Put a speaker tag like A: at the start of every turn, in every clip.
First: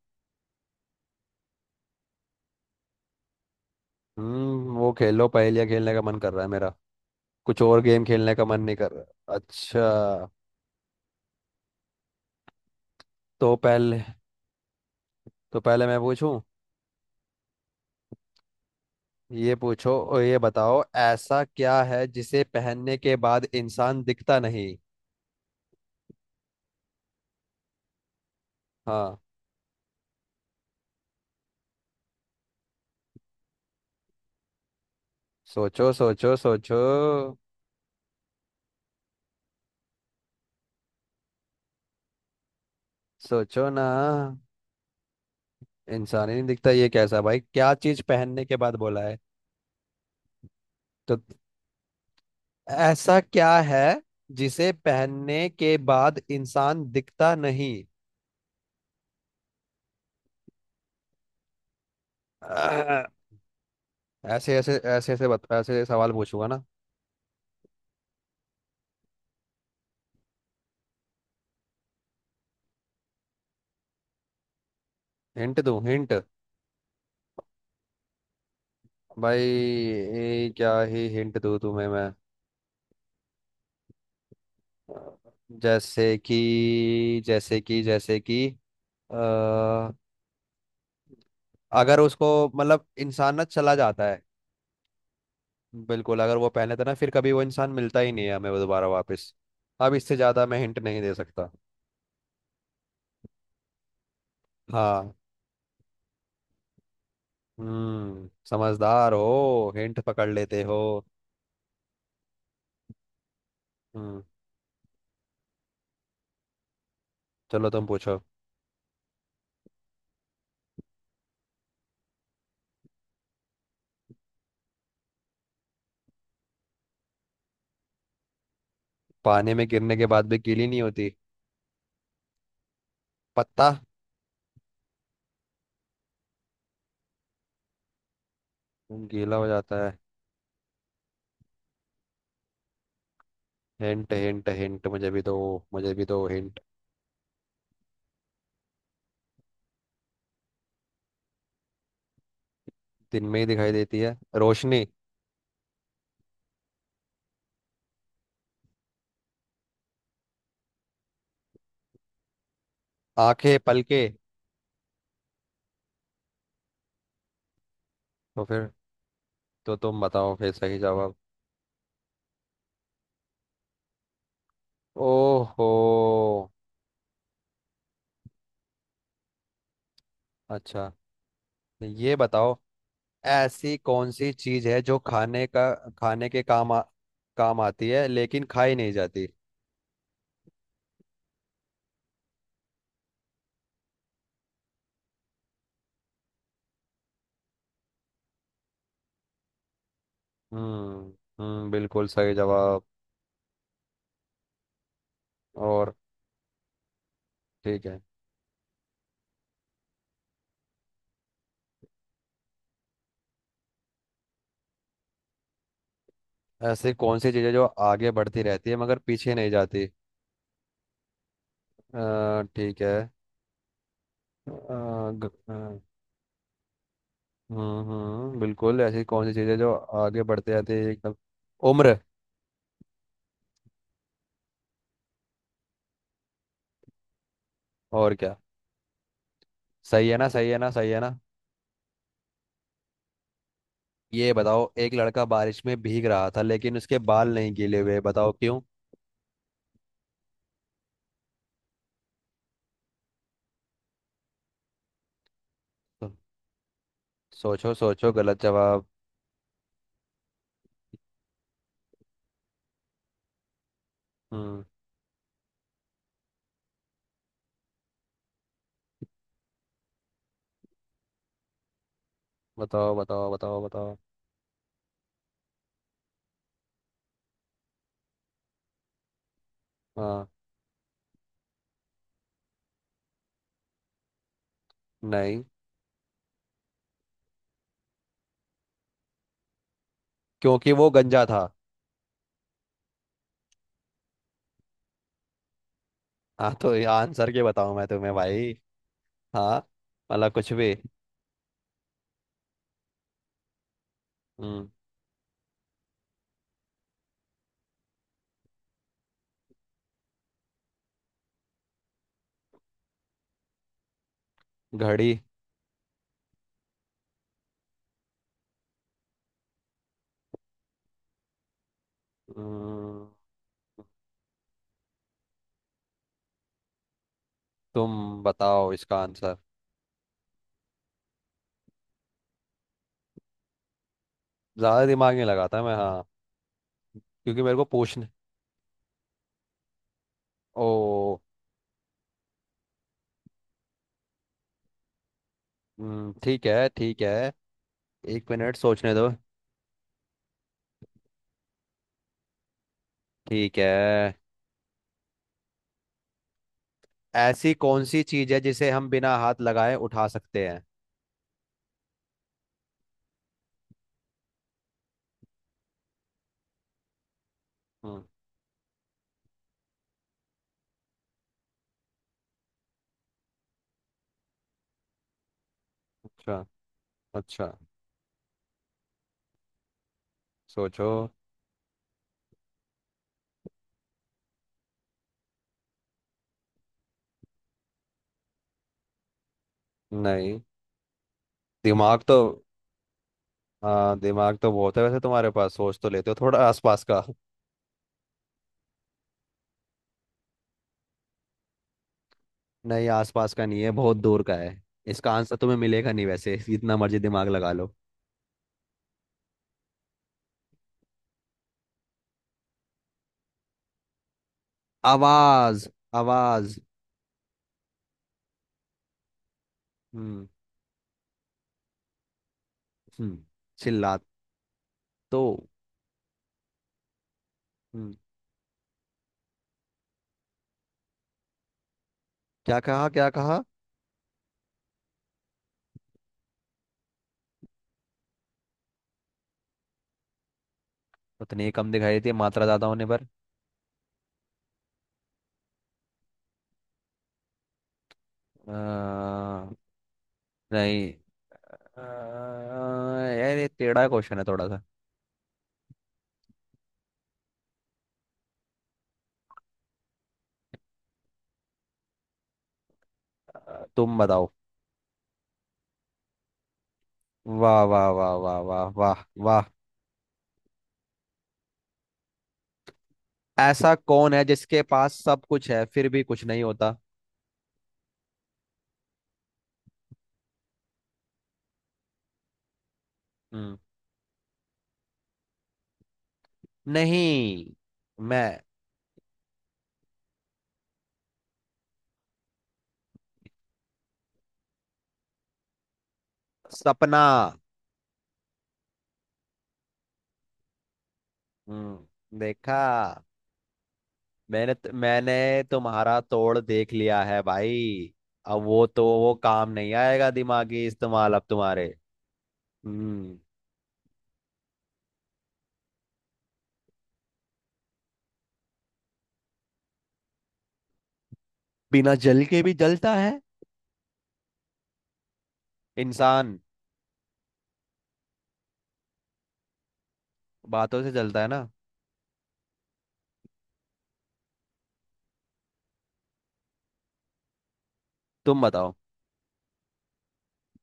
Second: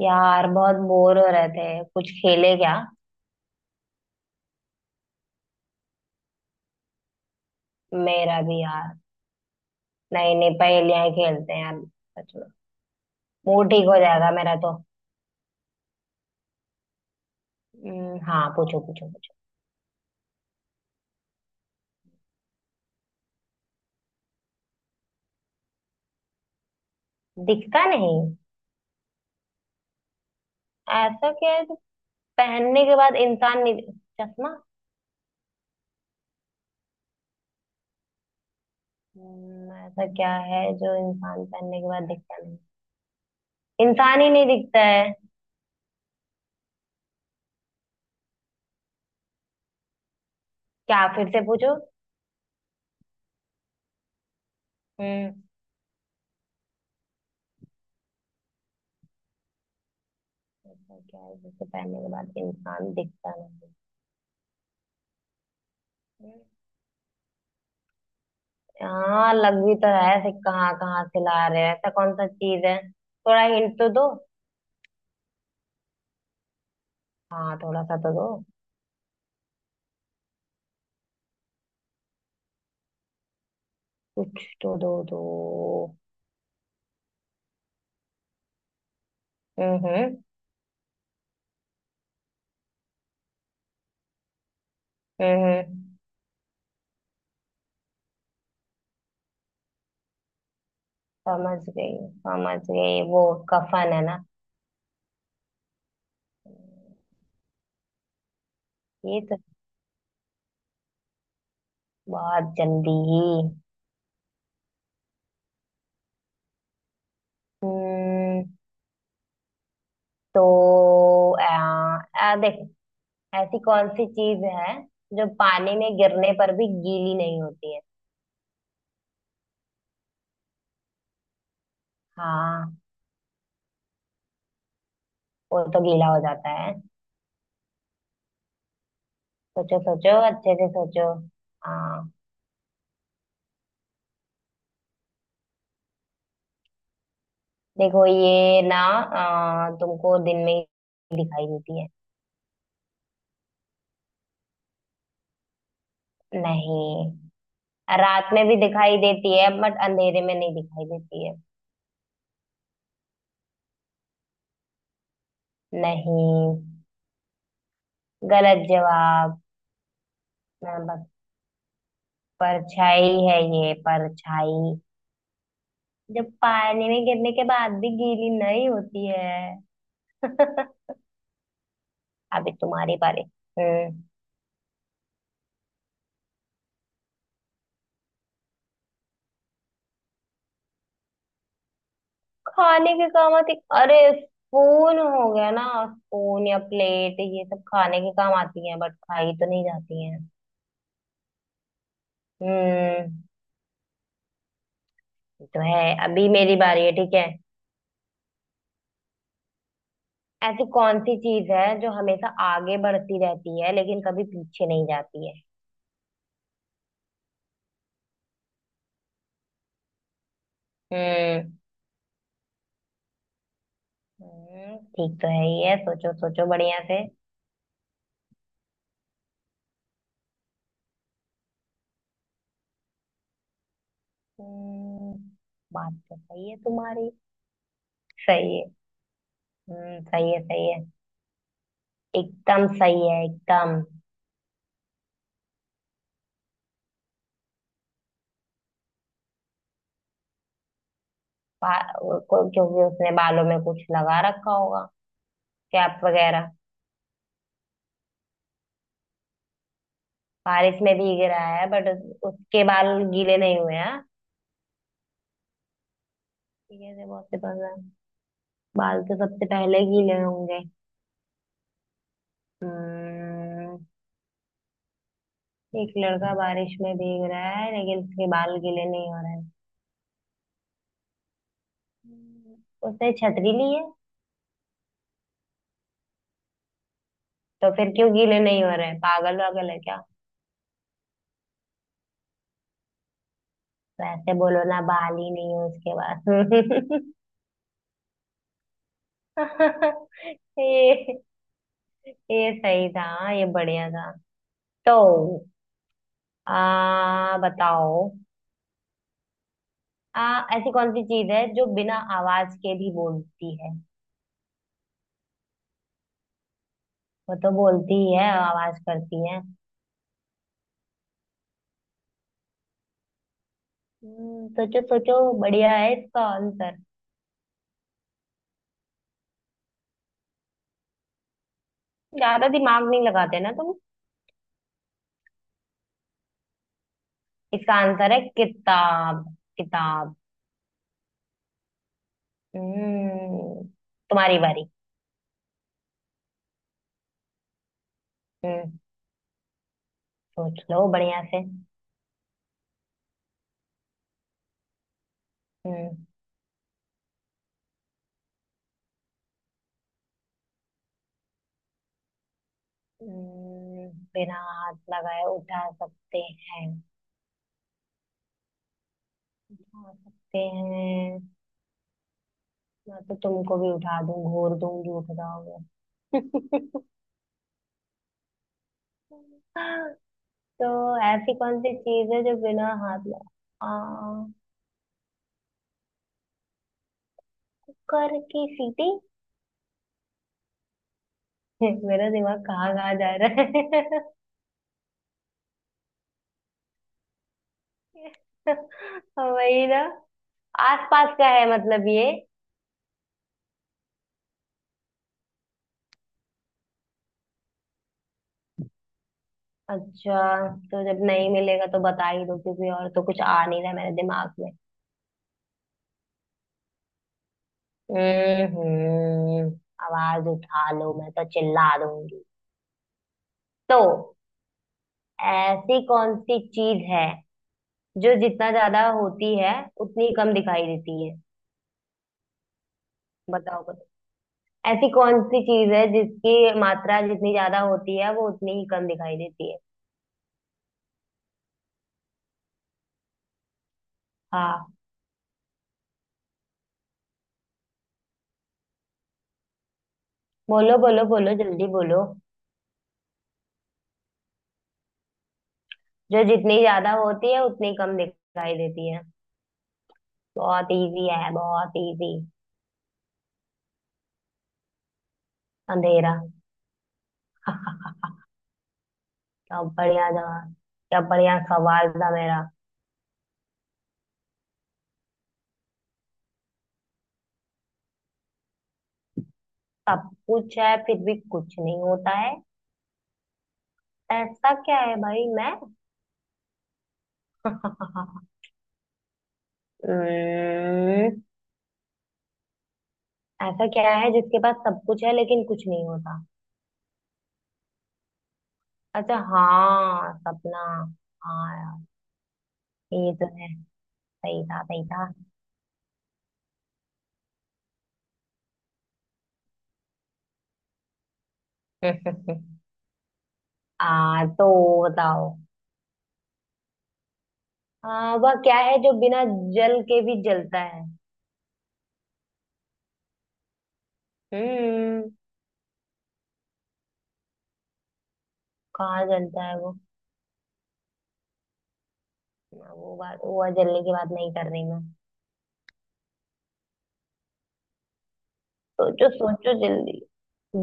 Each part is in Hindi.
A: यार बहुत बोर हो रहे थे, कुछ खेले क्या?
B: हम्म, वो खेल लो। पहेलियाँ खेलने का मन कर रहा है मेरा। कुछ और गेम खेलने
A: मेरा
B: का मन
A: भी,
B: नहीं
A: यार।
B: कर रहा। अच्छा,
A: नहीं नहीं, पहेलियां ही खेलते हैं यार। सच में।
B: तो
A: मूड ठीक हो
B: पहले,
A: जाएगा मेरा तो।
B: तो पहले मैं पूछूं।
A: हाँ, पूछो पूछो पूछो।
B: ये पूछो और ये बताओ, ऐसा क्या है जिसे पहनने के बाद इंसान दिखता नहीं।
A: दिखता नहीं।
B: हाँ।
A: ऐसा क्या है जो पहनने के बाद इंसान नहीं? चश्मा।
B: सोचो सोचो सोचो।
A: ऐसा क्या है जो इंसान पहनने के बाद दिखता नहीं?
B: सोचो ना।
A: इंसान ही नहीं दिखता है।
B: इंसान ही नहीं दिखता, ये कैसा भाई, क्या चीज पहनने के बाद बोला है।
A: क्या?
B: तो
A: फिर से पूछो।
B: ऐसा क्या है जिसे
A: हम्म।
B: पहनने के बाद इंसान दिखता।
A: ऐसा क्या है जिसे पहनने के बाद इंसान
B: नहीं।
A: दिखता नहीं?
B: ऐसे ऐसे ऐसे ऐसे ऐसे सवाल पूछूंगा ना।
A: हाँ, लग भी तो रहा है। ऐसे कहाँ कहाँ से ला रहे हैं? ऐसा कौन सा चीज है, थोड़ा हिंट तो दो।
B: हिंट दूं हिंट।
A: हाँ, थोड़ा सा तो दो।
B: भाई ये क्या ही हिंट दूं तुम्हें मैं।
A: कुछ तो दो दो
B: जैसे कि अ,
A: हम्म।
B: अगर उसको, मतलब इंसान ना चला जाता है।
A: हम्म, हम्म।
B: बिल्कुल, अगर वो पहने तो ना फिर कभी वो इंसान मिलता ही नहीं है हमें, वो दोबारा वापस। अब इससे ज्यादा मैं हिंट नहीं दे सकता।
A: समझ गई समझ गई। वो कफन है ना?
B: हाँ। हम्म, समझदार
A: ये तो
B: हो, हिंट पकड़ लेते हो।
A: बहुत जल्दी ही।
B: हम्म, चलो तुम पूछो।
A: हम्म। तो आ, आ, देख, ऐसी कौन सी चीज है जो पानी में गिरने पर भी गीली नहीं होती है?
B: पानी में गिरने के बाद भी गीली नहीं होती।
A: हाँ।
B: पत्ता।
A: वो तो गीला हो जाता है।
B: खून गीला हो
A: सोचो
B: जाता है।
A: सोचो अच्छे से सोचो। हाँ।
B: हिंट हिंट हिंट मुझे भी दो। मुझे भी दो हिंट।
A: देखो, ये ना तुमको दिन में ही दिखाई देती है।
B: दिन में ही दिखाई देती है रोशनी।
A: नहीं, रात में भी दिखाई देती है, बट अंधेरे में नहीं दिखाई देती है।
B: आंखें, पलके।
A: नहीं,
B: तो
A: गलत
B: फिर,
A: जवाब।
B: तो तुम बताओ फिर सही
A: हाँ, बस
B: जवाब।
A: परछाई है, ये परछाई
B: ओहो।
A: जो पानी में गिरने के बाद भी गीली नहीं होती है।
B: अच्छा, ये
A: अभी
B: बताओ,
A: तुम्हारी बारी।
B: ऐसी
A: हम्म।
B: कौन सी चीज है जो खाने के काम आती है लेकिन खाई नहीं जाती।
A: खाने के काम आती? अरे, स्पून हो गया ना। स्पून या प्लेट ये सब खाने के काम आती है, बट खाई तो नहीं जाती है।
B: हम्म। हम्म, बिल्कुल सही जवाब।
A: हम्म। ये तो
B: और
A: है। अभी मेरी बारी है, ठीक है।
B: ठीक है।
A: ऐसी कौन सी चीज है जो हमेशा आगे बढ़ती रहती है लेकिन कभी पीछे नहीं जाती है?
B: ऐसी कौन सी चीज है जो आगे बढ़ती रहती है मगर पीछे नहीं जाती।
A: हम्म।
B: ठीक है। आ,
A: ठीक तो
B: ग-
A: है
B: आ,
A: ही है। सोचो सोचो बढ़िया से।
B: हम्म, बिल्कुल। ऐसी कौन सी चीज़ है जो आगे बढ़ते जाते एकदम। उम्र।
A: हम्म। बात तो सही है तुम्हारी।
B: और क्या।
A: सही है। हम्म,
B: सही है ना,
A: सही है
B: सही है ना,
A: सही है।
B: सही है ना।
A: एकदम सही है, एकदम।
B: ये बताओ, एक लड़का बारिश में भीग रहा था लेकिन उसके बाल नहीं गीले हुए, बताओ क्यों।
A: क्योंकि उसने बालों में कुछ लगा रखा होगा, कैप
B: तो
A: वगैरह।
B: सोचो सोचो, गलत जवाब।
A: बारिश में भीग रहा है बट उसके बाल गीले नहीं हुए हैं।
B: हम्म।
A: ठीक है, ये बहुत से पता है। बाल तो सबसे पहले गीले होंगे।
B: बताओ बताओ बताओ
A: हम्म।
B: बताओ।
A: एक लड़का बारिश में भीग रहा है लेकिन उसके बाल गीले नहीं हो रहे हैं।
B: हाँ।
A: हम्म, उसने छतरी ली है?
B: नहीं,
A: तो फिर क्यों गीले नहीं हो रहे हैं? पागल वागल है क्या?
B: क्योंकि वो गंजा था।
A: वैसे बोलो ना, बाल ही नहीं है उसके
B: हाँ, तो ये
A: पास।
B: आंसर के बताऊं मैं तुम्हें भाई। हाँ। मतलब कुछ भी।
A: ये ये सही था। हाँ, ये बढ़िया था।
B: हम्म।
A: तो आ बताओ। आ ऐसी कौन सी चीज है जो बिना आवाज के भी बोलती है?
B: घड़ी।
A: वो तो बोलती ही है, आवाज करती है।
B: हम्म,
A: सोचो सोचो, बढ़िया है इसका आंसर।
B: तुम बताओ इसका आंसर।
A: ज्यादा दिमाग नहीं लगाते ना तुम।
B: ज्यादा दिमाग नहीं लगाता मैं, हाँ, क्योंकि मेरे को
A: इसका
B: पूछने।
A: आंसर है किताब। किताब।
B: ओ।
A: हम्म। तुम्हारी बारी।
B: ठीक है ठीक है। एक मिनट
A: हम्म।
B: सोचने दो।
A: सोच लो बढ़िया से।
B: ठीक है।
A: हम्म।
B: ऐसी कौन सी चीज है जिसे हम बिना हाथ लगाए उठा सकते हैं।
A: हम्म, बिना हाथ लगाए उठा सकते हैं?
B: हम्म।
A: उठा सकते हैं। मैं तो तुमको भी उठा दूं, घूर दूंगी उठ जाओगे।
B: अच्छा। अच्छा,
A: तो
B: सोचो।
A: ऐसी कौन सी चीज है जो बिना हाथ में आ कर की सीटी।
B: नहीं। दिमाग
A: मेरा
B: तो,
A: दिमाग कहाँ कहाँ जा रहा
B: हाँ,
A: है।
B: दिमाग तो बहुत है वैसे तुम्हारे पास, सोच तो लेते हो थोड़ा आसपास का।
A: वही ना, आसपास का है मतलब ये।
B: नहीं, आसपास का नहीं है, बहुत दूर का है। इसका आंसर तुम्हें मिलेगा नहीं वैसे, जितना मर्जी दिमाग लगा लो।
A: अच्छा, तो जब नहीं मिलेगा तो बता ही दो, क्योंकि और तो कुछ आ नहीं रहा मेरे दिमाग में।
B: आवाज। आवाज।
A: हम्म।
B: हम्म।
A: आवाज उठा लो, मैं तो चिल्ला दूंगी।
B: हम्म।
A: तो
B: चिल्ला। तो।
A: ऐसी कौन सी चीज है
B: हम्म,
A: जो जितना ज्यादा होती है उतनी कम दिखाई देती है?
B: क्या कहा क्या कहा।
A: बताओ कुछ। ऐसी कौन सी चीज है जिसकी मात्रा जितनी ज्यादा होती है वो उतनी ही कम दिखाई देती है?
B: उतनी कम दिखाई देती है मात्रा ज्यादा होने पर।
A: हाँ।
B: अ,
A: बोलो
B: नहीं।
A: बोलो बोलो जल्दी बोलो।
B: अ, यार ये टेढ़ा क्वेश्चन है थोड़ा सा।
A: जो जितनी ज्यादा होती है उतनी कम दिखाई देती है। बहुत इजी है, बहुत इजी।
B: तुम बताओ।
A: अंधेरा।
B: वाह वाह वाह वाह वाह वाह वाह।
A: क्या बढ़िया जवाब। क्या बढ़िया सवाल था मेरा।
B: ऐसा कौन है जिसके पास सब कुछ है फिर भी कुछ नहीं होता।
A: सब कुछ है फिर भी कुछ नहीं होता है?
B: हम्म।
A: ऐसा क्या है भाई? मैं।
B: नहीं। मैं।
A: हम्म, ऐसा क्या है जिसके पास सब कुछ है लेकिन कुछ नहीं होता?
B: सपना।
A: अच्छा हाँ, सपना। हाँ यार।
B: हम्म, देखा।
A: ये तो है। सही
B: मैंने
A: था सही था।
B: मैंने तुम्हारा तोड़ देख लिया है भाई। अब वो तो, वो काम नहीं आएगा दिमागी इस्तेमाल अब तुम्हारे। हम्म।
A: आ तो बताओ। वह क्या है जो बिना जल के भी जलता है?
B: बिना जल के भी जलता है।
A: हम्म।
B: इंसान,
A: कहाँ जलता है वो?
B: बातों से जलता है ना।
A: वो बात, वो जलने की बात नहीं कर रही मैं।
B: तुम बताओ।
A: सोचो सोचो जल्दी।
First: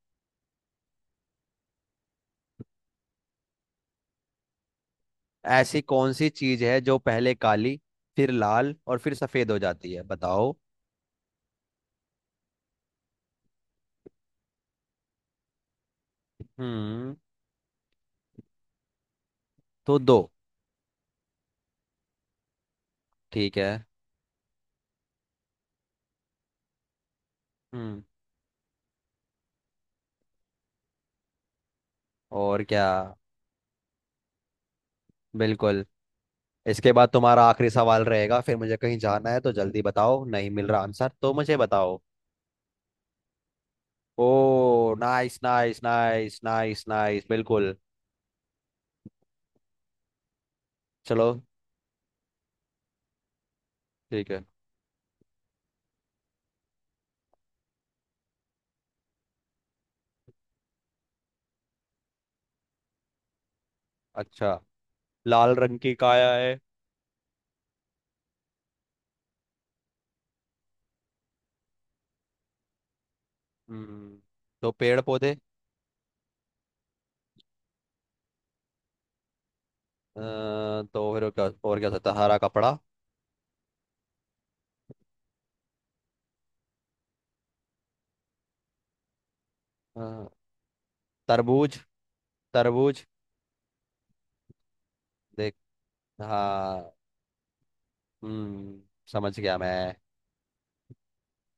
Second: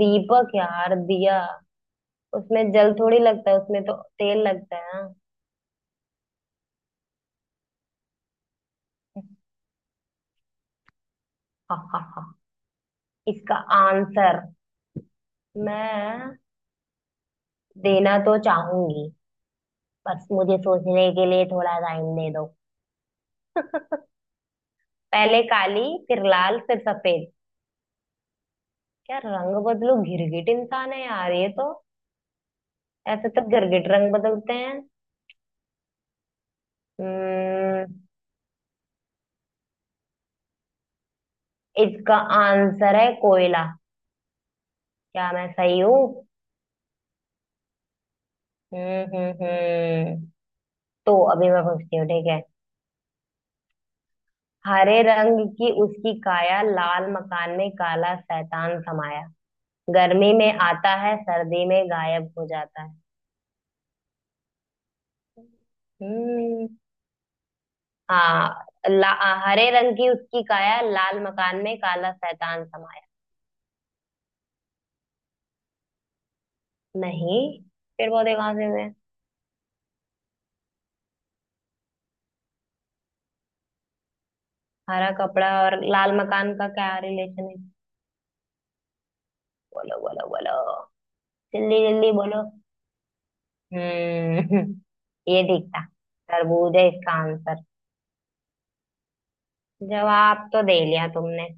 A: दीपक, यार दिया। उसमें जल थोड़ी लगता है, उसमें तो तेल लगता है ना।
B: ऐसी कौन सी चीज है जो पहले काली फिर लाल और फिर सफेद हो जाती है, बताओ।
A: इसका आंसर मैं
B: हम्म।
A: देना तो चाहूंगी,
B: तो दो।
A: बस मुझे सोचने के लिए थोड़ा टाइम दे दो।
B: ठीक है।
A: पहले काली, फिर लाल, फिर सफेद।
B: हम्म।
A: क्या रंग बदलो, गिरगिट इंसान है यार ये तो।
B: और क्या।
A: ऐसे तो गिरगिट रंग बदलते हैं।
B: बिल्कुल। इसके बाद तुम्हारा आखिरी
A: हम्म।
B: सवाल रहेगा, फिर मुझे कहीं जाना है, तो जल्दी बताओ, नहीं मिल रहा आंसर तो मुझे बताओ।
A: इसका आंसर है कोयला।
B: ओ,
A: क्या
B: नाइस
A: मैं
B: नाइस
A: सही हूँ?
B: नाइस नाइस नाइस, बिल्कुल।
A: हम्म। तो
B: चलो
A: अभी मैं पूछती हूँ, ठीक है।
B: ठीक है।
A: हरे रंग की उसकी काया, लाल मकान में काला शैतान समाया। गर्मी में आता है, सर्दी में गायब हो जाता है।
B: अच्छा, लाल रंग की काया है।
A: हम्म। हाँ ला, हरे रंग की उसकी काया, लाल मकान में काला शैतान समाया।
B: हम्म, तो पेड़ पौधे।
A: नहीं, पेड़ पौधे कहाँ से हुए?
B: तो फिर और क्या हो सकता है? हरा कपड़ा।
A: हरा कपड़ा और लाल मकान का क्या रिलेशन है? बोलो बोलो
B: अ,
A: बोलो,
B: तरबूज।
A: जल्दी जल्दी बोलो।
B: तरबूज।
A: हम्म। ये
B: देख,
A: ठीक था, तरबूज है
B: हाँ,
A: इसका आंसर।
B: हम्म, समझ गया मैं।
A: जवाब तो दे लिया तुमने।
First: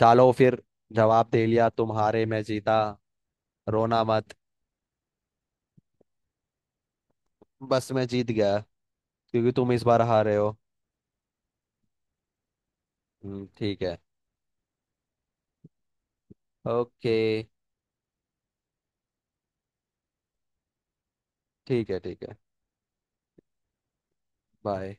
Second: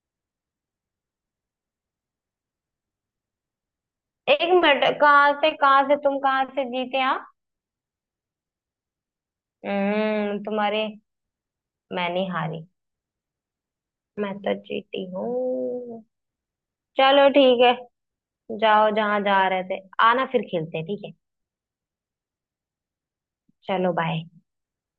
B: चलो फिर, जवाब दे लिया तुम्हारे, मैं जीता, रोना मत।
A: एक मिनट, कहाँ से तुम, कहाँ से जीते आप?
B: बस मैं जीत गया, क्योंकि तुम इस बार हारे
A: हम्म,
B: हो।
A: तुम्हारे। मैं नहीं हारी।
B: ठीक है।
A: मैं तो जीती हूँ।
B: ओके,
A: चलो ठीक है। जाओ जहां जा रहे थे। आना फिर खेलते हैं ठीक है।
B: ठीक है ठीक है।
A: चलो बाय।
B: बाय।